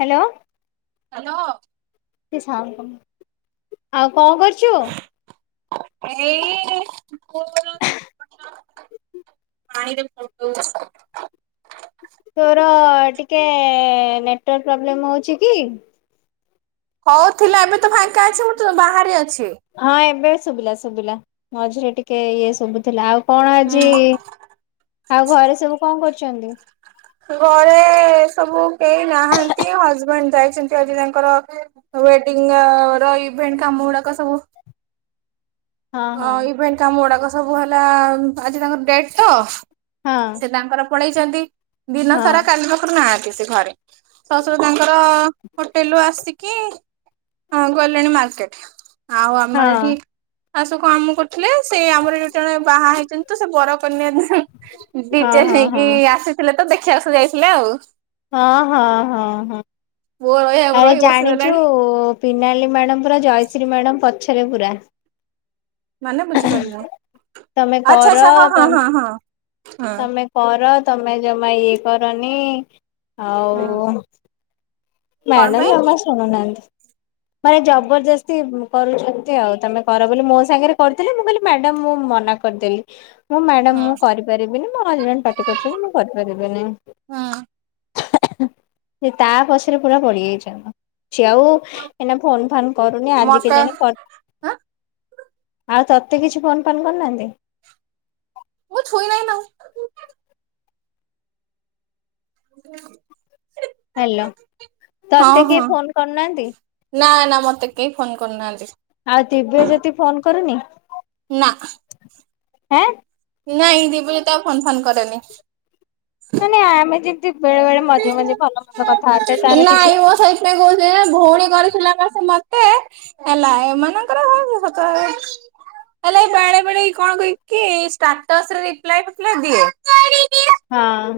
Hello. Hello. ଟିକେ sound କମା। ଆଉ କଣ କରୁଛୁ? ଏଇ [unintelligible] ପାଣିରେ ଫୁଟୋଉଚି। ତୋର ଟିକେ ନେଟୱାର୍କ ପ୍ରୋବ୍ଲେମ୍ ହେଉଛି କି? ହୋଉଥିଲା ଏବେ ତ ଫାଙ୍କା ଅଛି ମୁଁ ତ ବାହାରେ ଅଛି। ହଁ ଏବେ ଶୁଭିଲା ଶୁଭିଲା ମଝିରେ ଟିକେ ଇଏ ସବୁ ଥିଲା ଆଉ କଣ ଆଜି ହୁଁ। ଆଉ ଘରେ ସବୁ କଣ କରୁଛନ୍ତି? ଘରେ ସବୁ କେହି ନାହାନ୍ତି ହଜବେଣ୍ଡ ଯାଇଛନ୍ତି ଆଜି ତାଙ୍କର ୱେଡିଙ୍ଗର ର ଇଭେଣ୍ଟ କାମ ଗୁଡାକ ସବୁ ହଁ ଇଭେଣ୍ଟ କାମ ଗୁଡାକ ସବୁ ହେଲା ଆଜି ତାଙ୍କର ଡେଟ୍ ତ ହଁ ସେ ତାଙ୍କର ପଳେଇଛନ୍ତି ଦିନ ସାରା କାଲି ପାଖରୁ ନାହାନ୍ତି ସେ ଘରେ। ଶଶୁର ତାଙ୍କର ହୋଟେଲରୁ ଆସିକି ଆଁ ଗଲେଣି ମାର୍କେଟ ଆଉ ହଁ ଆମର ଏଠି ଆଉ ସବୁ କାମ କରୁଥିଲେ ସେ ଆମର ଯୋଉ ଜଣେ ବାହା ହେଇଛନ୍ତି ତ ସେ ବରକନ୍ୟା ହଁ ଡିଜେ ହଁ ହଁ ନେଇକି ହଁ। ଆସିଥିଲେ ତ ଦେଖିବାକୁ ଯାଇଥିଲେ ଆଉ। ହଁ ହଁ ହଁ ହଁ ପୁଅ ରହିବାକୁ ଆରେ ରହି ବସିଗଲାଣି। ଜାଣିଛୁ ପିନାଲି ମ୍ୟାଡ଼ମ ପୁରା ଜୟଶ୍ରୀ ମ୍ୟାଡ଼ମ୍ ପଛରେ ପୁରା। ମାନେ ବୁଝିପାରିଲନି ତମେ କର ଆଛା ଆଚ୍ଛା ହଁ ହଁ ହଁ ହଁ ହଁ। ତମେ କର ତମେ ଜମା ଇଏ କରନି ହଁ ଆଉ କଣ ମ୍ୟାଡ଼ମ ପାଇଁ ଜମା ଶୁଣୁନାହାନ୍ତି ମାନେ ଜବରଦସ୍ତି କରୁଛନ୍ତି ଆଉ ତମେ କର ବୋଲି ମୋ ସାଙ୍ଗରେ କରିଥିଲେ ମୁଁ କହିଲି ମ୍ୟାଡାମ ମୁଁ ମନା କରିଦେଲି। ମୁଁ ମ୍ୟାଡ଼ାମ ହୁଁ। ମୁଁ କରିପାରିବିନି ମୋ ହଜବେଣ୍ଡ ପାଟି କରୁଛନ୍ତି ମୁଁ କରିପାରିବିନି। ହୁଁ ସେ ତା ପଛରେ ପୁରା ପଡିଯାଇଛନ୍ତି। ସିଏ ଆଉ ଏଇନା ଫୋନ୍ ଫାନ୍ କରୁନି ଆଜି ମତେ କେଜାଣି ଆଁ ଆଉ ତୋତେ କିଛି ଫୋନ ଫାନ୍ କରିନାହାନ୍ତି? ମୁଁ ଛୁଇ ନାଇଁ ନା ହ୍ୟାଲୋ ହଁ ତତେ ହଁ କେହି ଫୋନ କରୁନାହାନ୍ତି? ନା ନା ମୋତେ କେହି ଫୋନ କରୁନାହାନ୍ତି। ଆଉ ଦିବ୍ୟଯୋତି ଫୋନ କରୁନି? ନା। ଆଁ? ନାଇଁ ଦିିବ୍ୟଯୋତି ତ ଫୋନ୍ ଫାନ୍ କରେନି। ନ ନାଇଁ ଆମେ ଯେମିତି ବେଳେ ବେଳେ ମଝୀରେ ମଝିରେ ଭଲ ମନ୍ଦ କଥାବାର୍ତ୍ତା ତାର କିଛିନାହିଁ। ସେ କହୁଥିଲେ ଯେ ଭଉଣୀ କରିଥିଲା ବା ସେ ମତେ। ହେଲା ଏମାନଙ୍କର ହ ସତ ହେଲେ ଏ ବେଳେ ବେଳେ କଣ କହିକି ଷ୍ଟାଟସରେ ରିପଲାଏ କରିଥିଲେ ଦିଏ। ହଁ।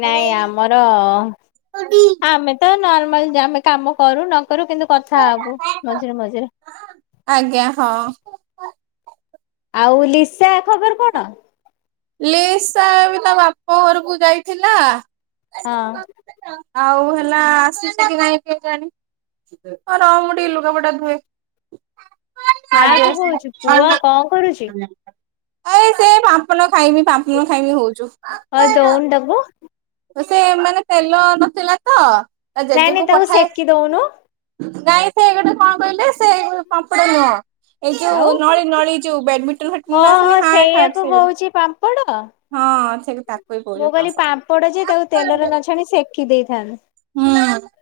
ନାଇଁ ଆମର ଆମେ ତ ନର୍ମାଲ ଯେ ଆମେ କାମ କରୁ ନ କରୁ କିନ୍ତୁ କଥା ହୋବୁ ମଝିରେ ମଝିରେ। ଆଜ୍ଞା ହଁ। ଆଉ ଲିସା ଖବର କଣ? ଲିସା ବି ତା ବାପ ଘରକୁ ଯାଇଥିଲା ହଁ। ଆଉ ହେଲା ଆସୁଛି କି ନାଇଁ କେଜାଣି। ରହ ମୁଁ ଟିକେ ଲୁଗାପଟା ଧୁଏ। ଆଜି କାହାକୁ ଆସିଲେ କହୁଛୁ ପୁଅ କଣ କରୁଛି? [unintelligible] ଏଇ ସେ ପାପନ ଖାଇବି ପାପନୁ ଖାଇବି ହଉଚୁ। ଦବୁ। ସେ ମାନେ ତେଲ ନଥିଲା ତ ତା ନାଇଁ ନାଇଁ ଜେଜେକୁ ତାକୁ ପଠାଏ। ସେକି ଦଉନୁ ନାଇଁ ସେ ଗୋଟେ କଣ କହିଲେ ସେ ପାମ୍ପଡ ନୁହଁ। ଏ ଆଉ ଯୋଉ ନଳି ନଳି ଯୋଉ ବ୍ୟାଡମିଣ୍ଟନ [unintelligible] ଓହୋ ଆସେନି ହାଟ ହାଟ ସେଇଆକୁ ସେଗୁଡା। କହୁଛି ପାମ୍ପଡ ହଁ ଠିକ ତାକୁ ବି ମୁଁ କହୁଚି କହିଲି ପାମ୍ପଡ। ପାମ୍ପଡ ଯେ ତାକୁ ତେଲରେ ନ ଛାଣି ସେକି ଦେଇଥାନ୍ ହୁଁ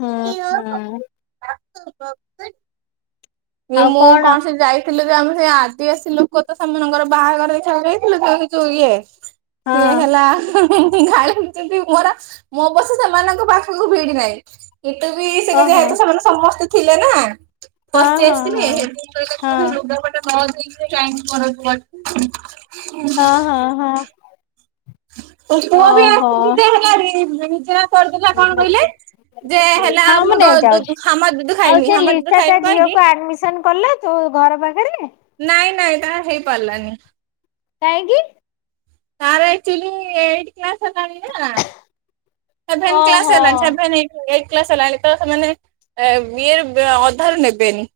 ହୁଁ ହୁଁ। [inaudible] କି ମୁଁ କଣ ସେ ଯାଇ ଥିଲେ ଯେ ଆମେ ସେ ଆଦିବାସୀ ଲୋକ ତ ସେମାନଙ୍କର ବାହାଘର ଦେଖିବାକୁ [unintelligible] ଯୁ ଇଏ ସିଏ ହଁ ହେଲା ଗାଳିଛନ୍ତି ମରା ମ ବସ ସେମାନଙ୍କ ପାଖକୁ ଭିଡି ନାହିଁ। ଏଠୁ ବି ସେମାନେ ଓହୋ ଯେହେତୁ ସେମାନେ ସମସ୍ତେ ଥିଲେ ନା। ହଁ [unintelligible] ହଁ ହେଠୁ ହଁ ହଁ କହିଲେ ଲୁଗାପଟା ନ ଧୁଇଁକିରି କାହିଁକି ହଁ- ହଁ -ହଁ। ଓ ପୁଅବି ଓହୋ। ଆସିଛିି ଦେ ହେଲାଣି [unintelligible] କଣ କହିଲେ? ଯେ ହେଲା ହଁ ମୁଁ ନେଇ ଯାଉଛି ହାମା ଦୁଧ ଆଉ ଖାଇମି ସେ ହାମା ଦୁଧ ଲିସା ଖାଇମି ତା କହିକି ଝିଅକୁ ଆଡମିସନ କଲା? ତ ଘର ପାଖରେ। ନାଇଁ ନାଇଁ ତା ହେଇପାରିଲାନି। କାହିଁକି? ତାର ଆକ୍ଚୁଲି ଏଇଟ୍ କ୍ଲାସ୍ ହେଲାଣି ନା ସେଭେନ୍ କ୍ଲାସ୍ ଓହୋ ହେଲାଣି ସେଭେନ୍ ଏଇ ଏଇକ କ୍ଲାସ ହେଲାଣି ତ ସେମାନେ ଏ ବିଏ ବା ଅଧାରୁ ନେବେନି।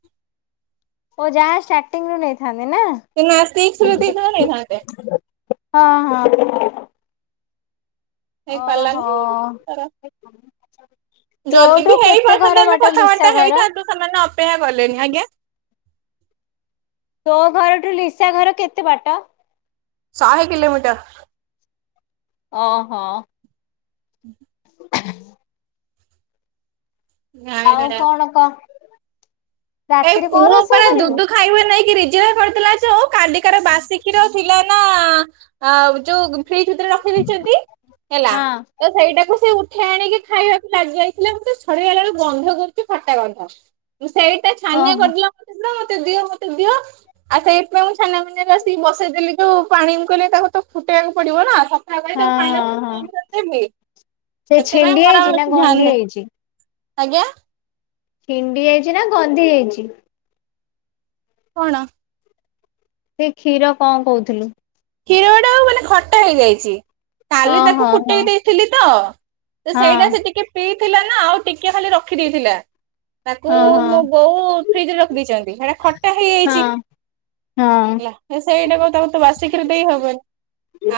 ଓ ଯା ଷ୍ଟାଟିଙ୍ଗ ରୁ ନେଇଥାନ୍ତେ ନା। ସେ ନା ସିକ୍ସ ରେ ଦେଇଥିଲେ ନେଇଥାନ୍ତେ। ହଁ ହଁ। ଅ ହେଇପାରିଲାନି ହୋ ତାର ଯଦି ବି ହେଇପାରି ଥାନ୍ତା ଆମେ କଥାବାର୍ତ୍ତା ଘର? ହେଇଥାନ୍ତୁ ସେମାନେ ଅପେକ୍ଷା କଲେଣିି ଆଜ୍ଞା ତୋ ଘରଠୁ ଲିସା ଘର କେତେ ବାଟ? ଶହେ କିିଲୋମିଟର। ଅ ହୋ। ହୁଁ ହ ଆଉ କିଲୋମିଟର କଣ କହ। ଏଇପ୍ ରାତିରେ କଣ ମୁଁ ରୋଷେଇ ଉପରେ କରିବୁ? ଦୁଦୁ ଖାଇବ ନେଇକିରି [unintelligible] କାଲିକାର ବାସି କ୍ଷିର ଥିଲା ନା ଯୋଉ ଫ୍ରିଜ୍ ଭିତରେ ର ଫିରିଛନ୍ତି ହେଲା। ହଁ ତ ସେଇଟାକୁ ସେ ଉଠେଇ ଆଣିକି ଖାଇବାକୁ ଲାଗି ଯାଇଥିଲେ ମୁଁ ସେ ଛଡେଇ ଆଣିଲା ବେଳୁ ଗନ୍ଧ କରୁଛି ଖଟା ଗନ୍ଧ। ସେଇଟା ଓହୋ ଛାନିଆ କରିଦେ ମତେ ଦିଅ ମତେ ଦିଅ। ଆଉ ସେଇଥିପାଇଁ ମୁଁ ଛେନା ମିନି ରେ ଆସିକି ବସେଇଦେଲି ଯୋଉ ପାଣି ମୁଁ କହିଲି ତାକୁ ତ ଫୁଟେଇବାକୁ ପଡିବ ନା। ତା ପାଇଁ ହଁ ତାକୁ ପାଣି ହଁ ହଁ। ଫୁଟଇକି କରଦେଲି। ସେ ସେଥିପାଇଁ ଛିଣ୍ଡି ମୋର ଯାଇଛି ନା ଧ୍ୟାନ ଗନ୍ଧି ନାହିଁ ହେଇଛି? ଆଜ୍ଞା ଛିଣ୍ଡି ଯାଇଚି ନା ଗନ୍ଧି ଯାଇଛି। କଣ? ସେ କ୍ଷୀର କଣ କହୁଥିଲୁ। କ୍ଷୀରଟା ମାନେ ଖଟା ହେଇଯାଇଛି ହଁ କାଲି ତାକୁ ହଁ ହଁ ଫୁଟେଇ ଦେଇଥିଲି ତ। ତ ହଁ। ସେଇଟା ସେ ଟିକେ ପିଇଥିଲା ନା ଆଉ ଟିକେ ଖାଲି ରଖି ଦେଇଥିଲା। ତାକୁ ହଁ ମୋ ହଁ ବୋଉ ଫ୍ରିଜରେ ରଖିଦେଇଚନ୍ତି ହେଟା ଖଟା ହେଇଯାଇଛି। ହଁ ହଁ ହେଲା ସେଇଟା କଣ ତାକୁ ତୁ ବାସି ଦେଇହବନି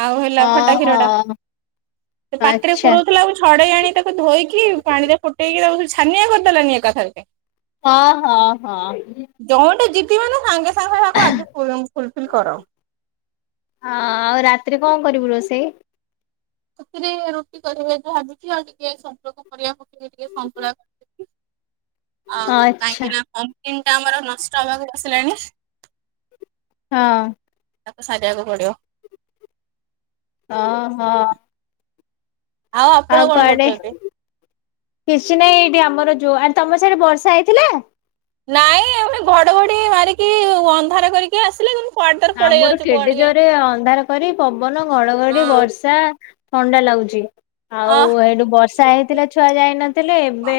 ଆଉ ହେଲା ଖଟା ଓହୋ କ୍ଷୀର ଟା ପାଟିରେ ଆଚ୍ଛା ପୁରଉ କୁ ଛଡେଇ ଆଣି ତାକୁ ଧୋଇକି ପାଣିରେ ଫୁଟେଇ ତାକୁ ଛାନିଆ କରିଦେନି ଏକାଥରେ। ହଁ ହଁ ହଁ। ଯୋଉଟା ଯିବି ମାନେ ସାଙ୍ଗେ ସାଙ୍ଗେକୁ ଆ ଫୁଲଫିଲ୍ କର। ହଁ ଆଉ ରାତିରେ କଣ କରିବୁ ରୋଷେଇ ସେଥିରେ ରୁଟି କରିବା ଯୋ ଭାବୁଛି ଆଉ ଟିକେ ସପୁଳକ ପରିବା ପକେଇ ଟିକେ ସନ୍ତୁଳା କରିଛି। ଆଉ ଆଚ୍ଛା କାହିଁକି ନା କମ୍ପନ୍ ଟା ଆମର ନଷ୍ଟ ହବାକୁ ବସିଲାଣି। ହଁ ତାକୁ ସାରିବାକୁ ପଡିବ। ହ ହଁ ଆପଣ ଆଉ କଣ କୁଆଡେ କରୁଛନ୍ତି? କିଛି ନାହିଁ ଏଇଠି ଆମର ଯୋଉ ତମ ସିଆଡେ ବର୍ଷା ହେଇଥିଲା। ନାଇଁ ଘଡଘଡି ମାରିକି ଅନ୍ଧାର କରିକି ଆସିଲେ କି। ଆମର କେଡେ ଜୋରେ ଅନ୍ଧାର କରି ପବନ ଘଡଘଡି ବର୍ଷା ଥଣ୍ଡା ଲାଗୁଛି। ଆଉ ଅ ଏଠୁ ବର୍ଷା ହେଇଥିଲା ଛୁଆ ଯାଇନଥିଲେ ଏବେ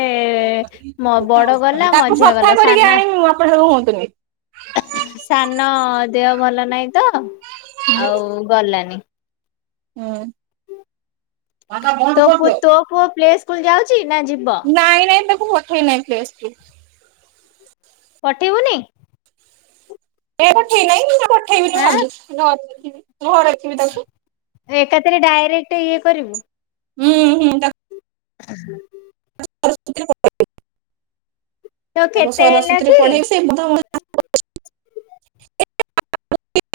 ବଡ ଗଲା ତାକୁ ମଝିଆ ସଫା ଗଲା ସାନ କରିକି ଆଣିବି ଆପଣ ହୁଅନ୍ତୁନି। ସାନ ଦେହ ଭଲ ନହିଁ ତ ଆଉ ଗଲାନି। ହୁଁ ତୋ ତୋ ପୁଅ ପ୍ଲେ ସ୍କୁଲ ଯାଉଛି ନା ଯିବ। ନାଇଁ ନାଇଁ ତାକୁ ପଠେଇ ନହିଁ ପ୍ଲେ ସ୍କୁଲ୍। ପଠେଇବୁନି। ଏ ପଠେଇ ନହିଁ ମୁଁ ତା ପଠେଇବିଁ ହଁ ଭାବୁଛି ଘରେ ଘ ରଖିବି ତାକୁ। ଏକାଥରେ ଡାଇରେକ୍ଟ ଇଏ କରିବୁ। ହୁଁ ହୁଁ ତା। ହ ହ [unintelligible] ତାକୁ ତ କେତେ ହେଲା ସରସ୍ୱତୀରେ କି ପଢେଇକି ସେ।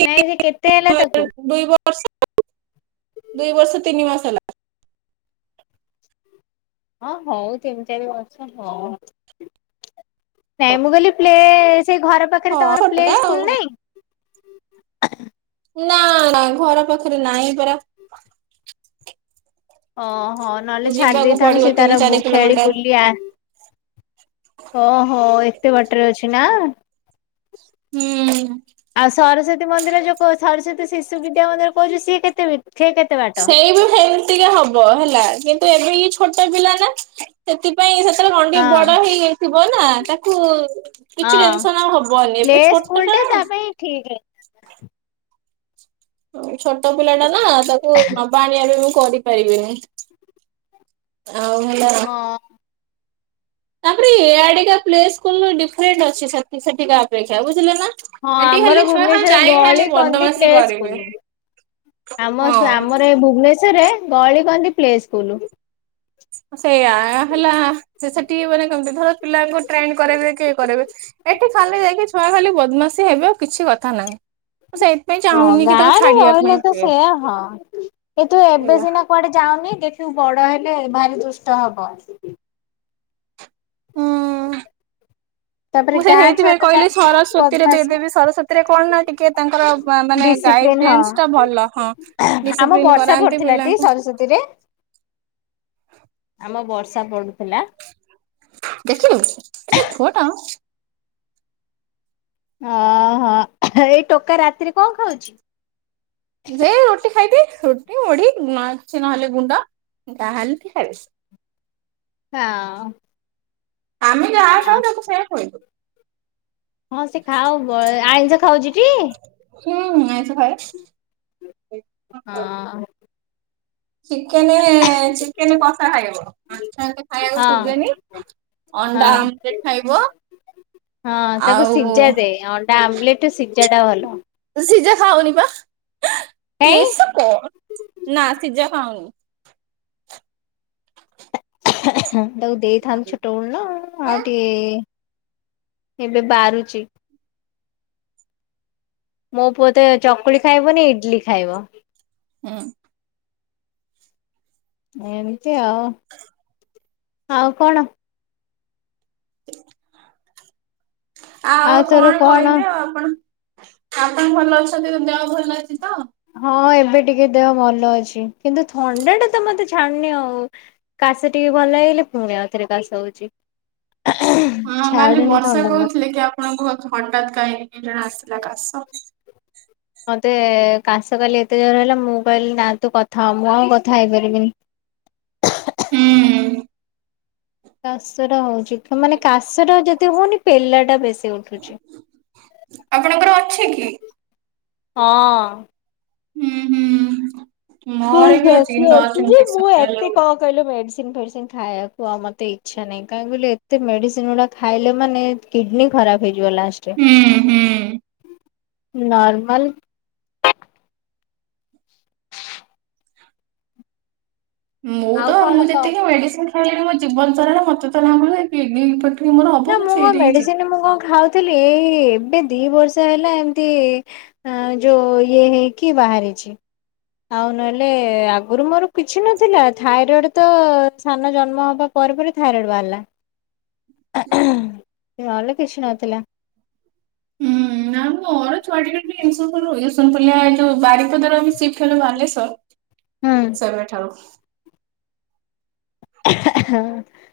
ନାଇଁ ସେ କେତେ ହେଲା ତାକୁ। [unintelligible] ଦୁଇ ବର୍ଷ ତିନି ମାସ ହେଲା। ହଁ ହଉ ତିନି ଚାରି ବର୍ଷ ହଉ। ନାଇଁ ମୁଁ କହିଲି ପ୍ଲେ ସେ ଘର ପାଖରେ ହଁ ତମର ପ୍ଲେ ଛୋଟଟା ଆଉ। ସ୍କୁଲ ନାହିଁ ନା ନା ଘର ପାଖରେ ନାହିଁ ପରା। ଓହୋ ନହେଲେ ଛାଡି ଯିବାକୁ ଦେଇଥାନ୍ତୁ ପଡିବ ସେ ତିନି ତାର ଚାରି ଖେଳି କିଲୋମିଟର। ବୁଲି ଓହୋ ଏତେ ବାଟରେ ଅଛି ନା। ହୁଁ ଆଉ ସରସ୍ଵତୀ ମନ୍ଦିର ଯୋଉ କ ସରସ୍ଵତୀ ଶିଶୁ ବିଦ୍ୟା ମନ୍ଦିର କହୁଛୁ ସିଏ କେତେ ବି ସେ କେ। ସେଇ ବି ସେମତିକା ହବ ହେଲା କିନ୍ତୁ ଏବେ ଇଏ ଛୋଟ ପିଲା ନା। ସେଥିପାଇଁ ସେତେବେଳେ କଣ ଟିକ୍‌ ହଁ ବଡ ହେଇଯାଇଥିବ ନା ତାକୁ କିଛି ଟା ହଁ ଟେନସନ ଆଉ ହବନି ପ୍ଲେ ଏବେ ଛୋଟ ଟା ସ୍କୁଲ ନା। ତା ପାଇଁ ଠିକ ରେ ଛୋଟ ପିଲା ଟା ନା ତାକୁ ନବା ଆଣିବା ପାଇଁ ମୁଁ କରି ବିନି ଆଉ ହେଲା। ହଁ ତାପରେ ଏଆଡିକା ପ୍ଲେ ସ୍କୁଲ ଡିରେଣ୍ଟ ଅ ସେଠିକା ଅପେକ୍ଷା ବୁଝିଲେ ନା। ହଁ ଏଠି ଆମର ଖାଲି ଛୁଆ ଖାଲି ଭୁବନେଶ୍ୱରରେ ଯାଇ ଗଳି ଖାଲି କନ୍ଦି ବଦମାସି ପ୍ଲେ କରିବେ ସ୍କୁଲ। ଆମ ହଁ। ଆମର ଏଇ ଭୁବନେଶ୍ଵରରେ ଗଳି କନ୍ଦି ପ୍ଲେ ସ୍କୁଲ। ସେଇୟା ହେଲା ସେ ସେଠି ମାନେ କେମତି ଧର ପିଲାଙ୍କୁ ଟ୍ରେନ୍ କରାଇବକି ଇଏ କରାଇବେ। ଏଠି ଖାଲି ଯାଇକି ଛୁଆ ଖାଲି ବଦମାସିୀ ହେବ ଆଉ କିଛି କଥା ନାହିଁ ସେଇ। ହଁ ଗାଁ ରେ ରହିଲେ ତ ସେୟା ହଁ ଏ ତୁ ଏବେ ହେଲା ସିନା କୁଆଡେ ଯାଉନି ଦେଖିବୁ ବଡ ହେଲେ ଭାରି ଦୁଷ୍ଟ ହବ। ହୁଁ। ତାପରେ ମୁଁ ଗାଁ ଛୁଆ ସେଇଥିପାଇଁ ତ କହିଲି ଜାଣିଥିବୁ ସରସ୍ୱତୀରେ ବଦମାସି। ଦେଇଦେବି ସରସ୍ୱତୀ ରେ କଣ ନା ଟିକେ ତାଙ୍କର ମାନେ ଡିସିପ୍ଲିନ ହଁ। ଗାଇଡେନ୍ସ ଟା ଭଲ ହଁ ଡିସିପ୍ଲିନ କରାନ୍ତି ପିଲାଙ୍କୁ। ଇରେ ଆମ ବର୍ଷା ପଡୁଥିଲା। ଦେଖିଲୁ ଏଟା ଛୁଆ ଟା ଓହୋ ଏଇ ଟୋକା ରାତିରେ କଣ ଖାଉଛି? ଯେ ରୁଟି ଖାଇଦି ରୁଟି ମୁଢି ଅଛି ନହେଲେ ଗୁଣ୍ଡ ଯା ହେଲେବି ଗୋଟେ ଖାଇଦିଏ। ହଁ। ଆମେ ଯ ହଁ। ମୁଁ ସେୟା କଇଲି। ହଁ ସେ ଖାଉ ଆଇଁଷ ଖାଉଛି କି? ହୁଁ ହୁଁ ଆଇନ୍ସ ଖାଏ। ହଁ। ଚିକେନେ ଚିକେନ କଷା ଖାଇବ ମାଛ ଏତେ ଖାଇବାକୁ ହଁ ଖୋଜେନି। ଅଣ୍ଡା ହଁ। ଆମ୍ଲେଟ୍ ଖାଇବ। ହଁ ତାକୁ ଆଉ ଶିଜା ଦେ। ଅଣ୍ଡା ଆମ୍ଲେଟ ସିଝା ଟା ଭଲ। ସିଜା ଖାଉନି ପା କାଇଁ ଏଇସା କଉନ୍ ନା ସିଜା ଖାଉନି। ତାକୁ ଦେଇଥାନ୍ତୁ ଛୋଟବେଳୁ ନାଉ ଆଉଟି ଏବେ ବାରୁଚି। ମୋ ପୁଅତ ଚକୁଳି ଖାଇବନ ଇଡ୍ଲି ଖାଇବ। ହଁ। ଏମିତି ଆଉ ଆଉ କଣ? ଆଉ କଣ କହିବି ଆଉ ଆପଣ ଆପଣ ଭଲ ଅଛନ୍ତି, ଦେହ ଭଲ ଅଛି ତ? ହଁ ଏବେ ଟିକେ ଦେହ ଭଲ ଅଛି, କିନ୍ତୁ ଥଣ୍ଡା ଟା ତ ମତେ ଛାଣନି ଆଉ। କାସ ଟିକେ ଭଲ ହେଇଲେ ପୁଣି ଆଉଥରେ କାଶ ହଉଛି। ଛାଡ଼ୁ ନି ଥଣ୍ଡା ମତେ ଆପଣ ଙ୍କୁ ହଠାତ୍ କାହିଁକି ଜଣ ଆସିଲା କାଶ? ମୋତେ କାଶ କାଲି ଏତେ ଜୋର ହେଲା ମୁଁ କହିଲି ନା ତୁ କଥା ହ ମୁଁ ଆଉ କଥା ହେଇପାରିବିନି। ହୁଁ। କାଶ ହଉଛି ମାନେ କାଶଟା ଯଦି ହଉନି ପେଲାଟା ବେଶୀ ଉଠୁଛି। ଆପଣଙ୍କର ଅଛି କି? ହଁ। ହୁଁ ହୁଁ ମୋ ମର ବି ଅଛି ନଜ ଇନଫେକ୍ସନ ଯାହେଲେ ହୁଏ। କହିଲେ ମେଡ଼ିସିନ ଫେଡ଼ିସିନ ଖାଇବାକୁ ଆଉ ମୋତେ ଇଚ୍ଛା ନାହିଁ କାହିଁିିଲି ଏତେ ମେଡ଼ିସିନ ଗୁଡ଼ା ଖାଇଲେ ମାନେ କିଡ୍ନୀ ଖରାପ ହେଇଯିବ ଲାଷ୍ଟରେ ହୁଁ ହୁଁ। ନର୍ମଲ୍ ମୁଁ ଆଉ ତ ମୁଁ କଣ କହ? ଯେତିକି ମେଡିସିନ୍ ମୋ ଜୀବନ ସାରା ବଞ୍ଚୁଚ ନା ପୁଣି [unintelligible] ନା ମୁଁ କଣ ମେଡିସିନ୍ ମୁଁ କଣ ଖାଉଥିଲି ଏଇ ଏବେ ଦି ବର୍ଷ ହେଲା ଏମତି ହ ଯୋ ହେ କି ବାହହାରିଛି। ଆଉ ନହେଲେ ଆଗରୁ ମୋର କିଛି ନଥିଲା ଥାଇରଏଡ୍ ତ ସାନ ଜନ୍ମ ହବା ପରେ ପରେ ଥାଇରଏଡ୍ ବାହାରିଲା। ନହେଲେ କିଛି ନଥିଲା। ହୁଁ ଆ ମ ମୋର ଛଆିକ ଇସ ଇସୁନ ପୁରଲିଆ ଯୋଉ ବାରି ବାଲେଶ୍ୱର ସେବେ ଠାରୁ ହଁ